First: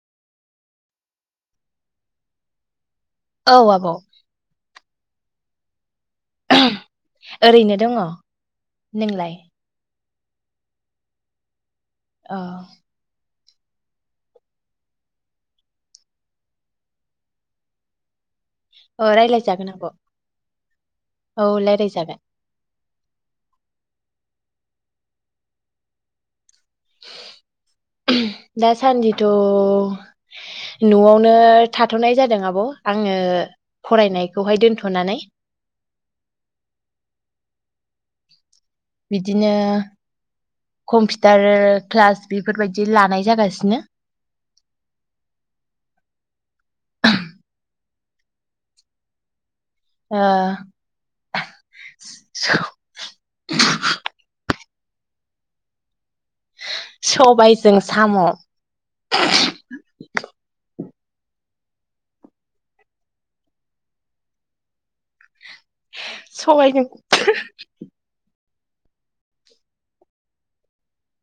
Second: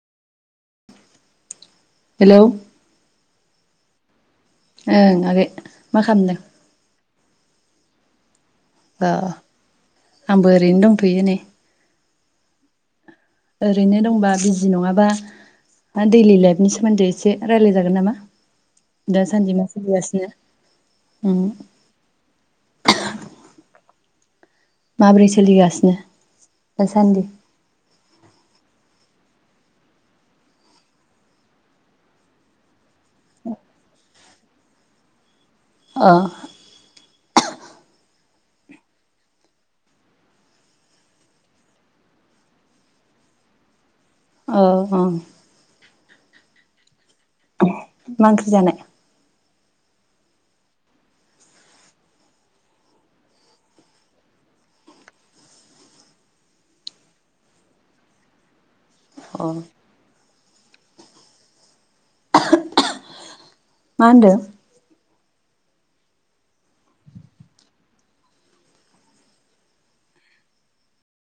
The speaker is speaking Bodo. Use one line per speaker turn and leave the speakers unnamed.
हेलौ
औ आब'
ओं आगै मा खालामदों?
ओरैनो दङ।
अ
नोंलाय
आंबो ओरैनो दंथ'यो नै।
अ
ओरैनो दंबा बिजि नङाबा दैलि लाइफनि सोमोन्दै एसे रायलायजागोन नामा
अ
दासानदि
रायलायजागोन
मा
आब'
सोलिगासिनो उम
औ रायज्लायजागोन।
माबोरै सोलिगासिनो दासान्दि।
दासान्दिथ' न'आवनो थाथ'नाय जादों आब' आङो फरायनायखौहाय दोनथ'नानै
ओ
बिदिनो कम्पिटार क्लास बेफोरबायदि लानाय जागासिनो
ओ अ' मा ओंख्रि जानाय
ओ [unintelligible] सबायजों साम'
अ' मा होनदों?
सबायजों थो